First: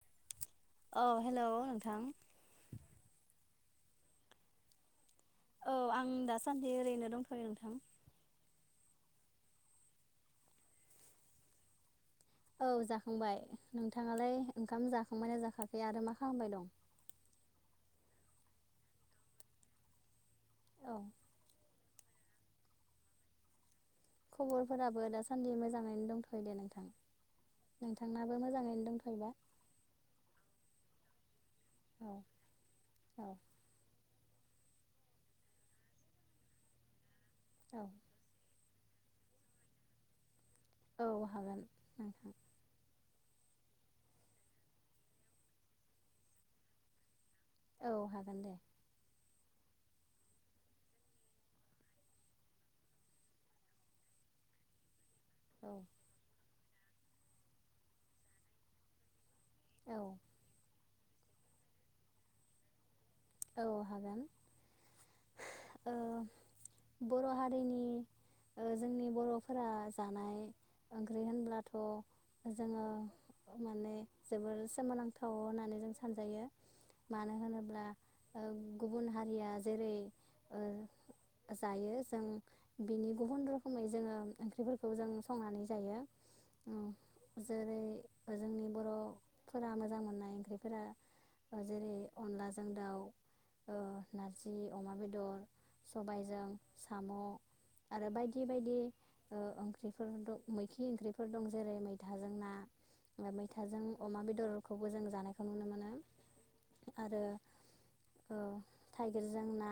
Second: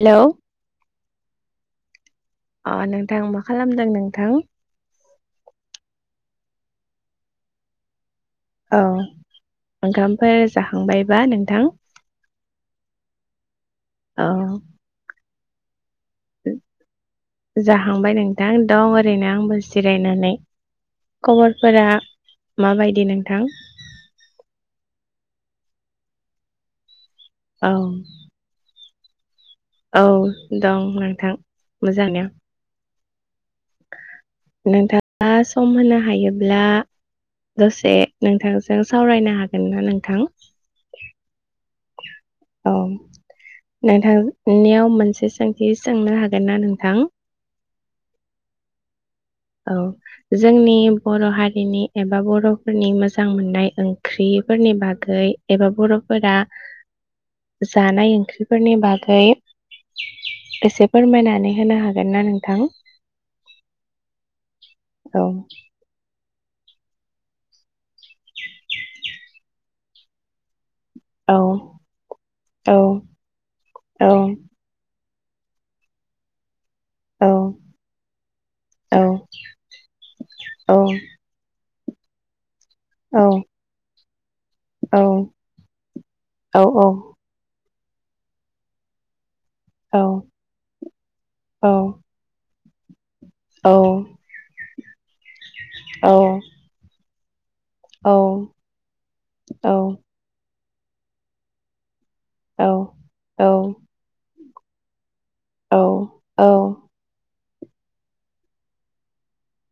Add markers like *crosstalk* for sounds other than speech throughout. Hello औ हेल' नोंथां अ नोंथां मा खालामदों नोंथां? औ आं दासान्दि ओरैनो दंथ'यो नोंथां। औ ओंखामफोर जाखांबायबा नोंथां? औ जाखांबाय नोंथाङालाय औ ओंखाम जाखांबाय ना जाखा ए आरो मा खालामबाय दं? खांबाय नोंथां दं ओरैनो आंबो जिरायनान औ खबरफोरा माबायदि नोंथां खबरफोराबो दासान्दि मोजाङैनो दंथयो दे नोंथां औ नोंथांनाबो मोजाङैनो दंथ फैबा औ दं नोंथां औ मोजांनो औ नोंथांङा सम होनो हायोब्ला औ दसे नोंथांजो जों सावरायनो हागोन ना नोंथां औ हागोन नोंथां औ नोंथांनियाव मोनसे सोंथि सोंनो हागोन ना नोंथां औ हागोन दे औ जोंनि बर हारिनि एबा बरफोरनि मोजां मोननाय ओंख्रिफोरनि बाग गै औ। एबा बरफोरा जानाय ओंख्रिफोरनि बागै औ एसे फोरमायनानै होनो हागोन ना नोंथां औ हागोन औ ओ बर हारिनि जोंनि बरफोरा जानाय ओंख्रि औ होनब्लाथ औ जोंङो माने औ जोबोर सोमोनां थ होननानै जों सानजायो औ मानो होनोब्ला ओ औ गुबुन हारिया जेरै ओ जायो जों बिनि औ गुबुन रोखोमै जोंङो ओंख्रिफोरखौ औ जों संनानै जायो। औ जेरै जोंनि बर‌ फोरा औ मोजां मोननाय ओंख्रिफोरा जेरै अनला जा औ ओ नारजि अमा बेदर औ सबायजों साम आरो औ बायदि बायदि ओ ओंख्रिफोर दं। मैखि ओंख्रिफोर दं जेरै मै मैथाजों ना औ मैथाजों अमा बेदर खौबो जों जानाय औ औ ओ थाइगिरजों ना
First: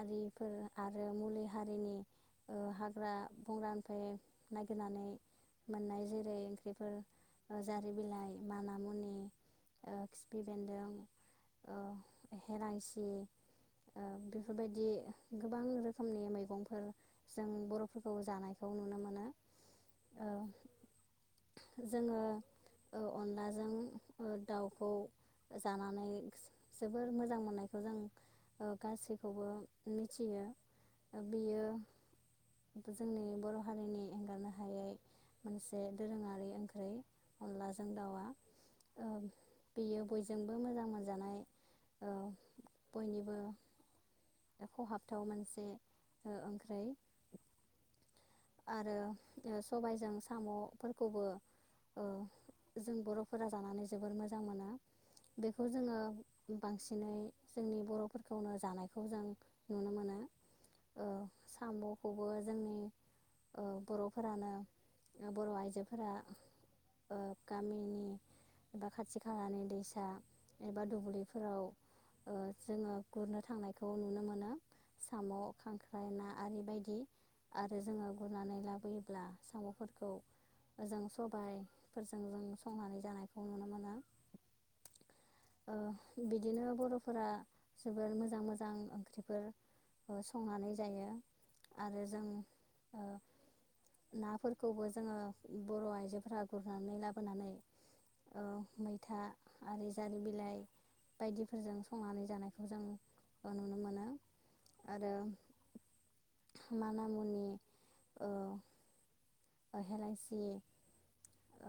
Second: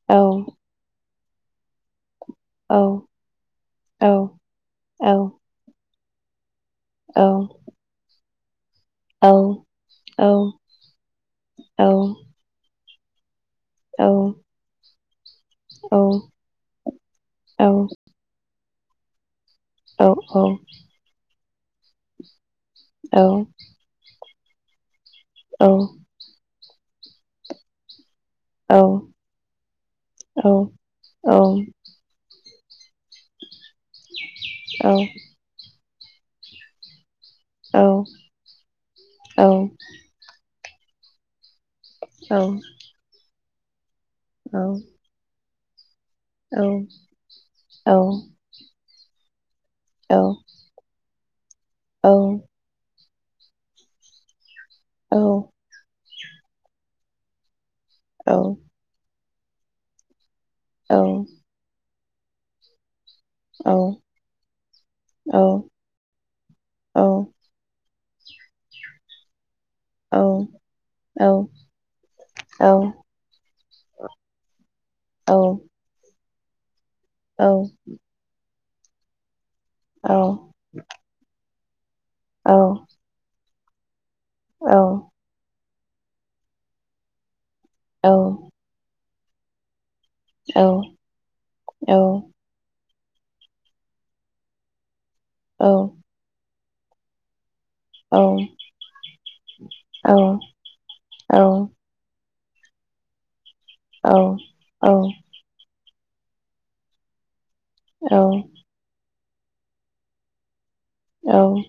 आरिफोर आरो आरो मुलि हारिनि ओ औ हाग्रा बंग्रानिफ्राय नागिरनानै मोननाय जेरै ओंख्रि फोर जारि बिलाइ माना मुनि ओ औ खिफि बेन्दों औ लाइसि ओ औ बेफोरबायदि गोबां रोखोमनि मैगंफोर जों बर'फोरखौ जानाय खौ नुनो मोनो। ओ जोङो ओ अनलाजों दाउखौ जानानै जोबोर मोजां मोननायखौ जों ओ गासैखौबो मिथियो। बियो जोंनि बर' हा दोरोङारि ओंख्रै अनलाजों दाउआ ओ बेयो बयजोंबो जानाय ओं‌ बयनिबो द खहाबथाव मोनसे ओम औ औ आरो सबायजों साम'फोरखौबो ओ जों बर' फोरा जानानै जोबोर मोजां मोनो। बेखौ जोङो बांसिनै जोंनि बर'फोरखौनो जानायखौ जों नुनो मोनो। ओ साम' खौबो जोंनि ओ बर'फोरानो बर' आइजोफोरा ओ गामिनि एबा खाथि खालानि दैसा एबा दुब्लिफोराव ओ जोङो गुरनो थांनायखौ नुनो मोनो साम' खांख्राइ ना आरो बायदि औ बायना लाबोयोब्ला साम'फोरखौ मोजां सबाय फोरजों जों संनानै जानाय *unintelligible* नुनो मोना औ ओ बिदिनो बर'फोरा जोबोर मोजां मोजां ओंख्रि फोर ओ संनानै जायो आरो जों ओ नाफोरखौबोज औ गुरनानै लाबोनानै ओ मैथा आरो जारि बिलाइ बायदिफोरजों संनानै जानाय *unintelligible* औ औ मानामुनि औ। ओ हेलायसि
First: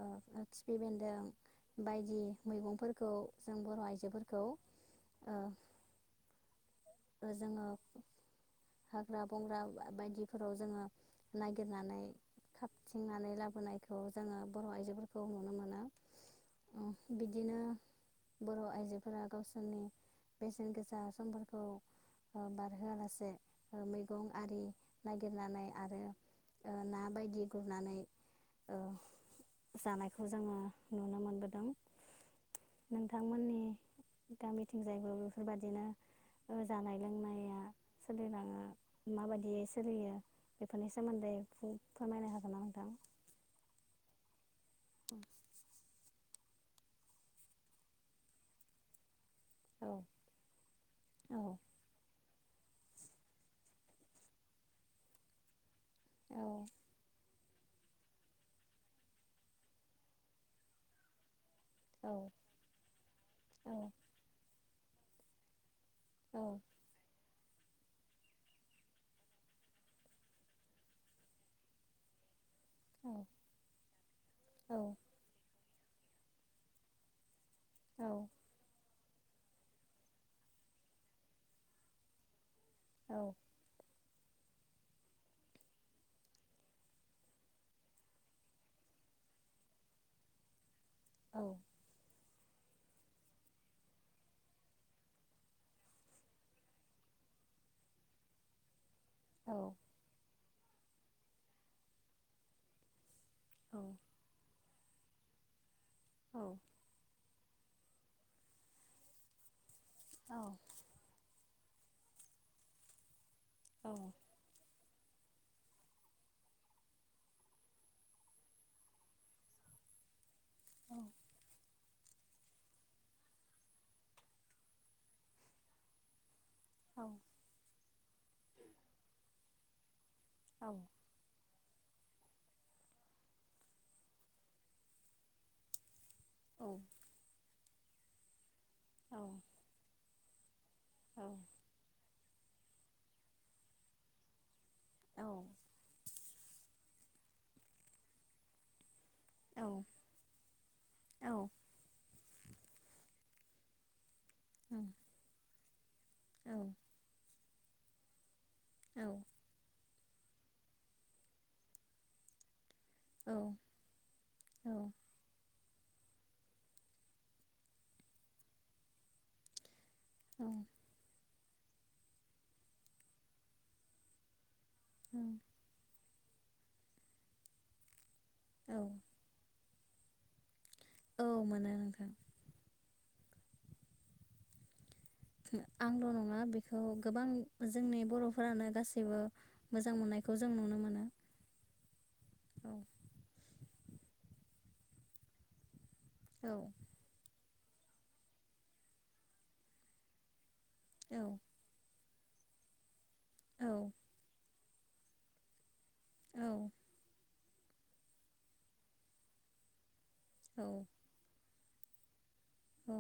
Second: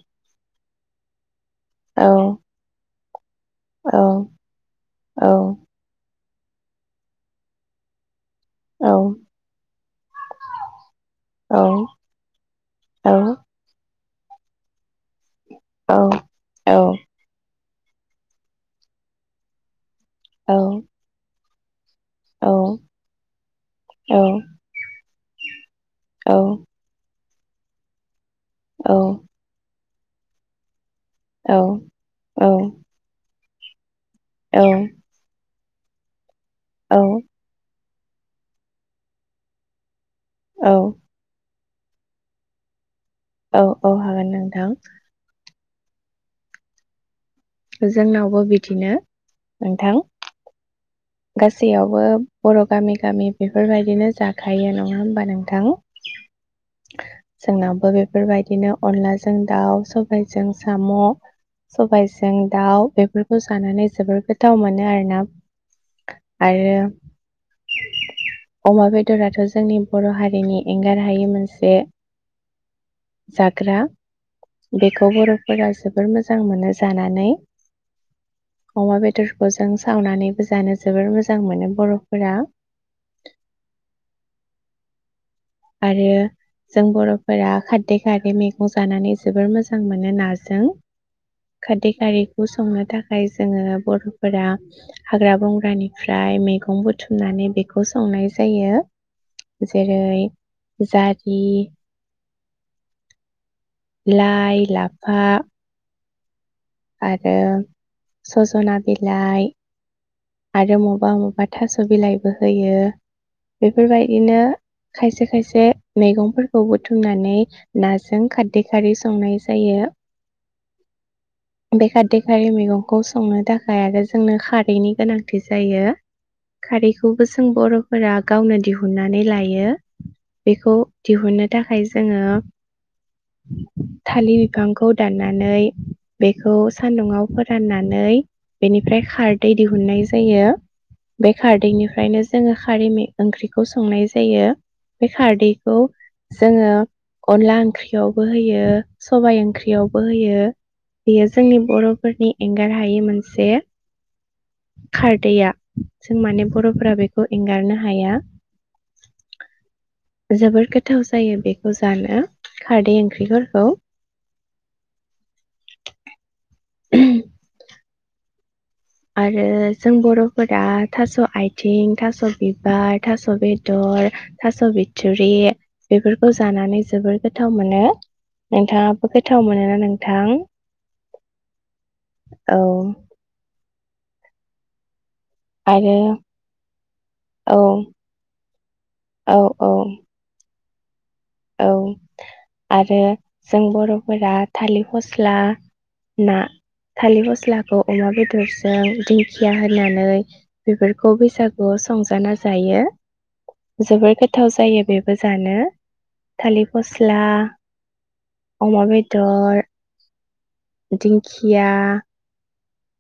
ओ *unintelligible* फि बेन्दों बायदि मैगंफोर खौ जों बर' आइजोफोरखौ ओ ओ जोङो हाग्रा बंग्रा बायदिफोराव जोङो नागिरनानै खाबथिंनानै लाबोनायखौ ओ जोङो बर' आइजोफोरखौ नुनो मोनो औ-औ बिदिनो बर' आइजोफोरा गावसोरनि बेसेन गोसा समफोर औ। ओ बारहोआलासे ओ मैगं आरि नागिरनानै आरो औ। ओ ना बायदि गुरनानै ओ जानायखौ जोङो नुनो मोनबोदों औ-औ। *inaudible* गामिथिंजायबो बेफोरबादि *inaudible* ओ जानाय लोंनाया सोलिलाङो माबायदियै सोलियो बेफोरनि सोमोन्दै फोरमायनो हागोन ना नोंथां? औ औ हागोन नोंथां *inaudible* जोंनावबो बिदिनो औ नोंथां औ गासैयावबो ओब बर' गामि गामि बेफोरबायदिनो जाखायो नङा होमबा नोंथां औ *inaudible* जोंनावबो बेफोरबायदिनो अनलाजों दाउ सबायाइजों साम'। औ सबायजों दाउ बेफोरखौ जानानै जोबोर गोथाव मोनो। आरो ना। औ आरो अमा बेदराथ' जोंनि बर' हारिनि एंगार हायि मोनसे, जाग्रा औ बेखौ बर', फोरा जोबोर मोजां मोनो जानानै। औ अमा बेदरखौ जों सावनानै जानो जोबोर मोजां मोनो बर'फोरा। औ आरो जों बर'फोरा खारदै खारै मैगं जानानै जोबोर मोजां मोनो नाजों। खारदै खारै बेखौ संनो थाखाय जोङो बर'फोरा हाग्रा बंग्रानिफ्राय मैगं बुथुमनानै बेखौ संनाय जायो। औ जेरै जारि लाय-लाफा बा औ आरो सजना बिलाइ। आरो मबा मबा थास' बिलाइबो होयो। औ बेफोरबायदिनो खायसे खायसे मैगंफोरखौ बुथुमनानै नाजों खारदै खारै संनाय जायो। औ बे खारदै खारै मेगंखौ संनो थाखाय आरो जोंनो खारैनि गोनांथि जायो। खारैखौबो जों बरफोरा गावनो दिहुननानै लायो। बेखौ दिहुननो थाखाय जोङो। थालिर बिफांखौ दाननानै। बेखौ औ सानदुंआव फोरानना नै बेनिफ्राय खारदै दिहुननाय जायो बे खारदैनिफ्रायनो जोङो। खारि मे ओंख्रिखौ संनाय जायो। बे खारदैखौ जोङो। अनला ओंख्रियावबो होयो। सबाइ ओंख्रियावबो होयो। जोंनि बरफोरनि एंगार हायै मोनसे खारदैया जों माने बर'फोरा बेखौ एंगारनो हा हाया। औ। जोबोर गोथाव जायो बेखौ जानो खारदै औ ओंख्रिफोरखौ औ उमह आरो जों बर'फोरा थास आइथ थिं थास' बिबार, थास' बेदर थास‌ बिथुरि बेफोर खौ जानानै जोबोर गोथाव मोनो। नोंथाङाबो गोथाव मोनोना नों नोंथां? औ मोनो नोंथां। औ आरो आंल' नङा बेखौ गोबां औ जोंनि बर'फोरानो गासैबो औ औ मोजां मोननायखौ जों जों नुनो मोनो। औ औ आरो जों बर' फोरा थालिर फस्ला ना औ थालिर फस्ला खौ अमा बेदरजों दिंखिया होनानै बेफोरखौ औ बैसागु स संजाना जायो। औ जोबोर गोथाव जा जायो बेबो जानो औ थालि फस्ला अमा बेदर औ दिंखिया औ।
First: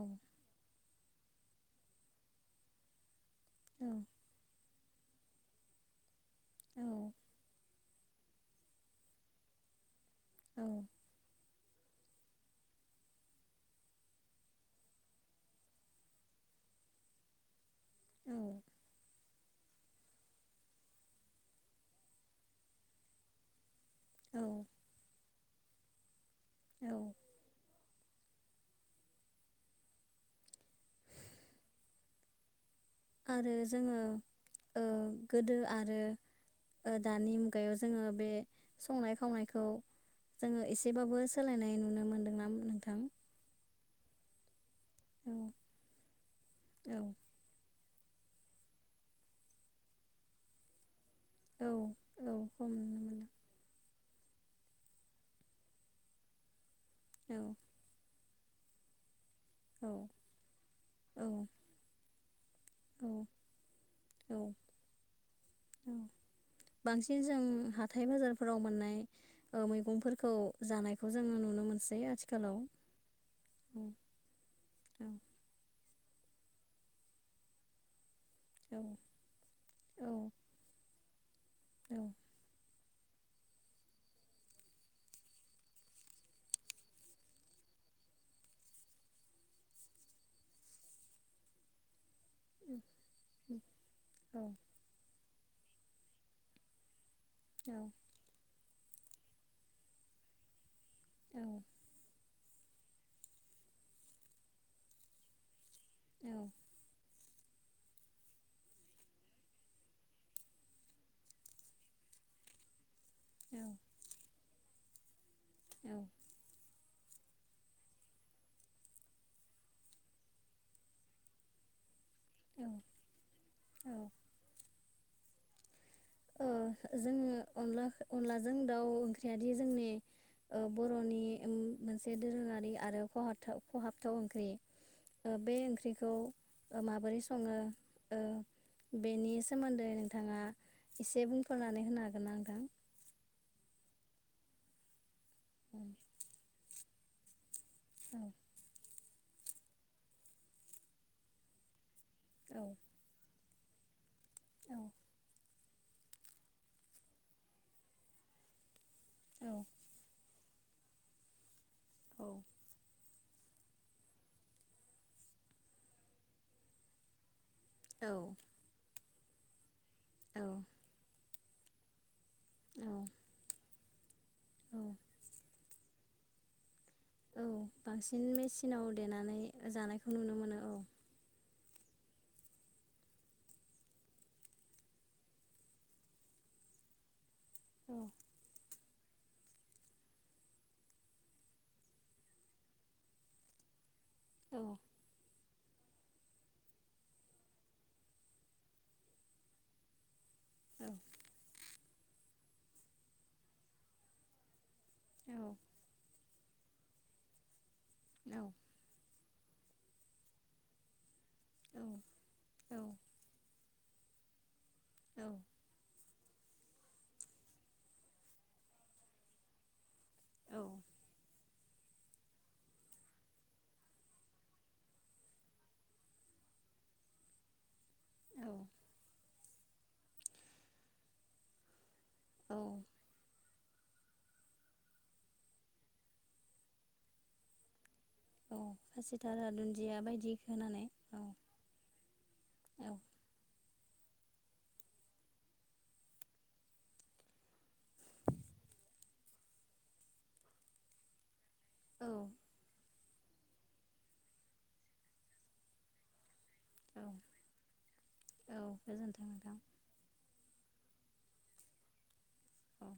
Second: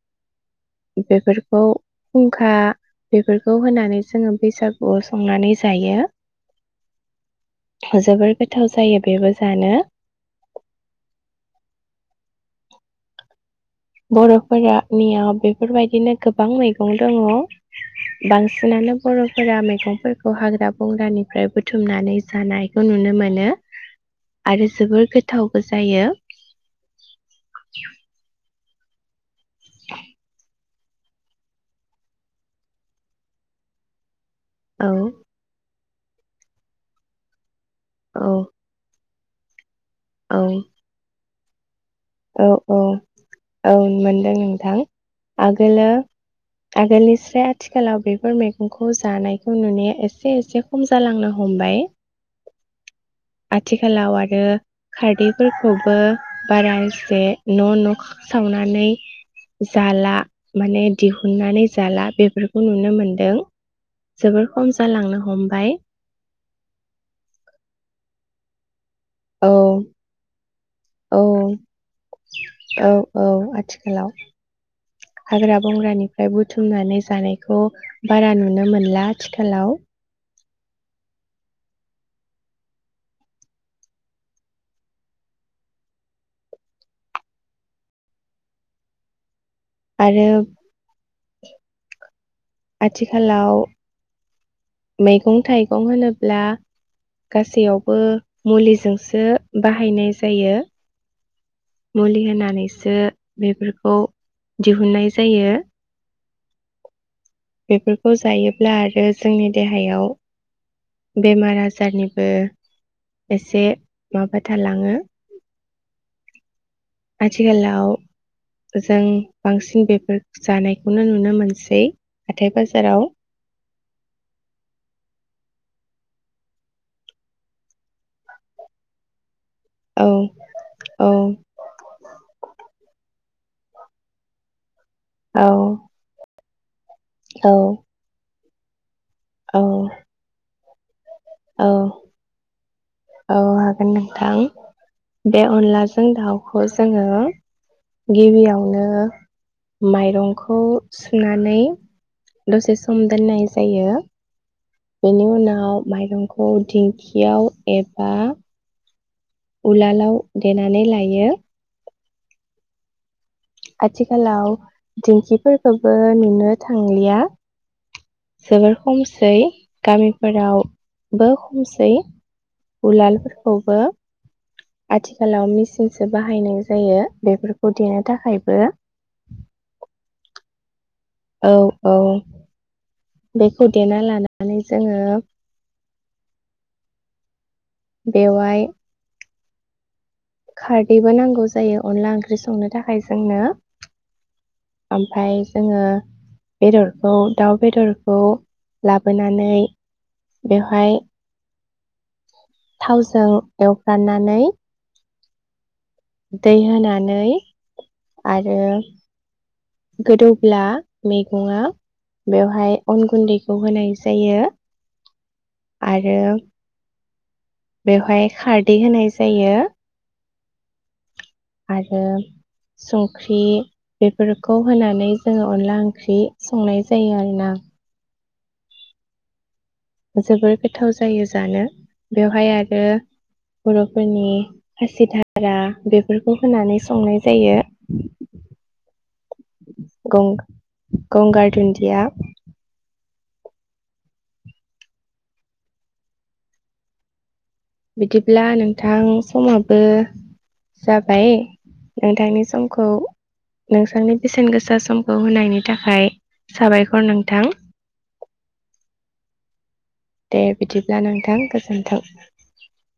बेफोरखौ फुंखा बेफोरखौ होनानै जोङो बैसाग गोआव संनानै जायो। औ। जोबोर गोथाव जायो बेबो जानो। औ। बर'फोरानियाव बेफोरबायदिनो गोबां मैगं दङ'। बांसिनानो बर' फोरा मैगंफोरखौ हाग्रा बंग्रानिफ्राय बुथुमनानै जानायखौ नुनो मोनो। औ आरो जोबोर गो थावबो जायो। औ। *inaudible* आरो जोङो ओ औ गोदो आरो ओ दानि मुगायाव जोङो औ बे संनाय खावनायखौ जोङो एसेबाबो सोलायनाय नुनो अ मोनदोंना अ। नोंथां औ मोनदों नोंथां। औ आगोलो औ आगोलनि स्राय आथि खालाव बेफोर मैगंखौ जानायखौ नुनाया एसे एसे खम जालांनो औ हमबाय औ खम नुनो आथिखालाव आरो खारदैफोरखौबो बारा जे मोनदों न' न'ख सावनानै औ जाला माने औ दिहुननानै जाला बे खौ नुनो मोनदों औ औ जोबोर खम जालांनो हमबाय। औ फोराव मोननाय औ ओ मैगंफोरखौ जानायखौ औ जोङो नुनो मोनसै आथिखालाव औ औ औ आथिखालाव औ हाग्रा बंग्रानि फ्राय बुथुमनानै जानायखौ बारा नुनो औ मोनला आथिखालाव। औ औ। आरो आथिखालाव औ। मैगं थाइगं होनोब्ला गासैयावबो मुलि जोंसो बाहायनाय जायो। औ। मुलि होनानैसो बेफोरखौ दिहुननाय जायो। औ बेफोरखौ जायोब्ला आरो जोंनि देहायाव बेमार आजारनिबो एसे माबा थालाङो औ आथिखालाव जों बांसिन बेफोर जानायखौनो नुनो मोनसै हाथाय औ बाजाराव औ ओ जोङो अनलाख अनलाजों दाउ ओंख्रि यादि जोंनि औ औ बरनि मोनसे दोरोङारि आरो खहाथाव खहाबथाव ओंख्रि ओ औ बे ओंख्रिखौ माबोरै औ सङो ओ? बेनि सोमोन्दै औ नोंथाङा एसे औ बुंफोरनानै होनो हागोन ना नोंथां? औ हागोन नोंथां बे अनलाजों दाउखौ जोंङो औ गिबियावनो माइरंखौ सुनानै दसे सम दोननाय जायो बेनि उनाव माइरंखौ दिंखियाव एबा उलालाव देनानै लायो औ आथिखालाव दिंखिफोरखोबो नुनो थांलिया जोबोर खमस सै गामिफोराव बो खमसै उलालफोरखौबो आथिखालाव मिस सो बाहायनो औ बांसिन मेचिनाव देनानै जानायखौ नुनो मोनो औ औ औ बेखौ देना लानानै जोङो औ बेवाय खारदैबो नांगौ जायो अनला ओंख्रि संनो थाखाय जोंनो औ ओमफाय जोङो बेदरखौ दाउ बेदरखौ लाबोनानै औ बेवहाय थावजों एवफ्राननानै औ। दै होनानै औ आरो गोदौब्ला मेगंया औ औ बेवहाय अन गुन्दै खौ होनाय जायो। औ। आरो बेवहाय खारदै होनाय जायो। औ आरो संख्रि बेफोरखौ होनानै जोङो अनला ओंख्रि संनाय जायो आरोना। जोबोर गोथाव जायो जानो। बेवहाय औ आरो बर'फोरनि खासिधारा बेफोरखौ होनानै संनाय जायो। औ खासिघारा दुन्दिया बायदि होनानै औ गंगार दुन्दिया औ। बिदिब्ला नोंथां समाबो जाबाय। औ नोंथांनि समखौ नोंथांनि बेसेन गोसा समखौ होनायनि थाखाय साबायखर नोंथां। औ गोजोन्थों नोंथां दे बिदिब्ला नोंथां गोजोन्थों। औ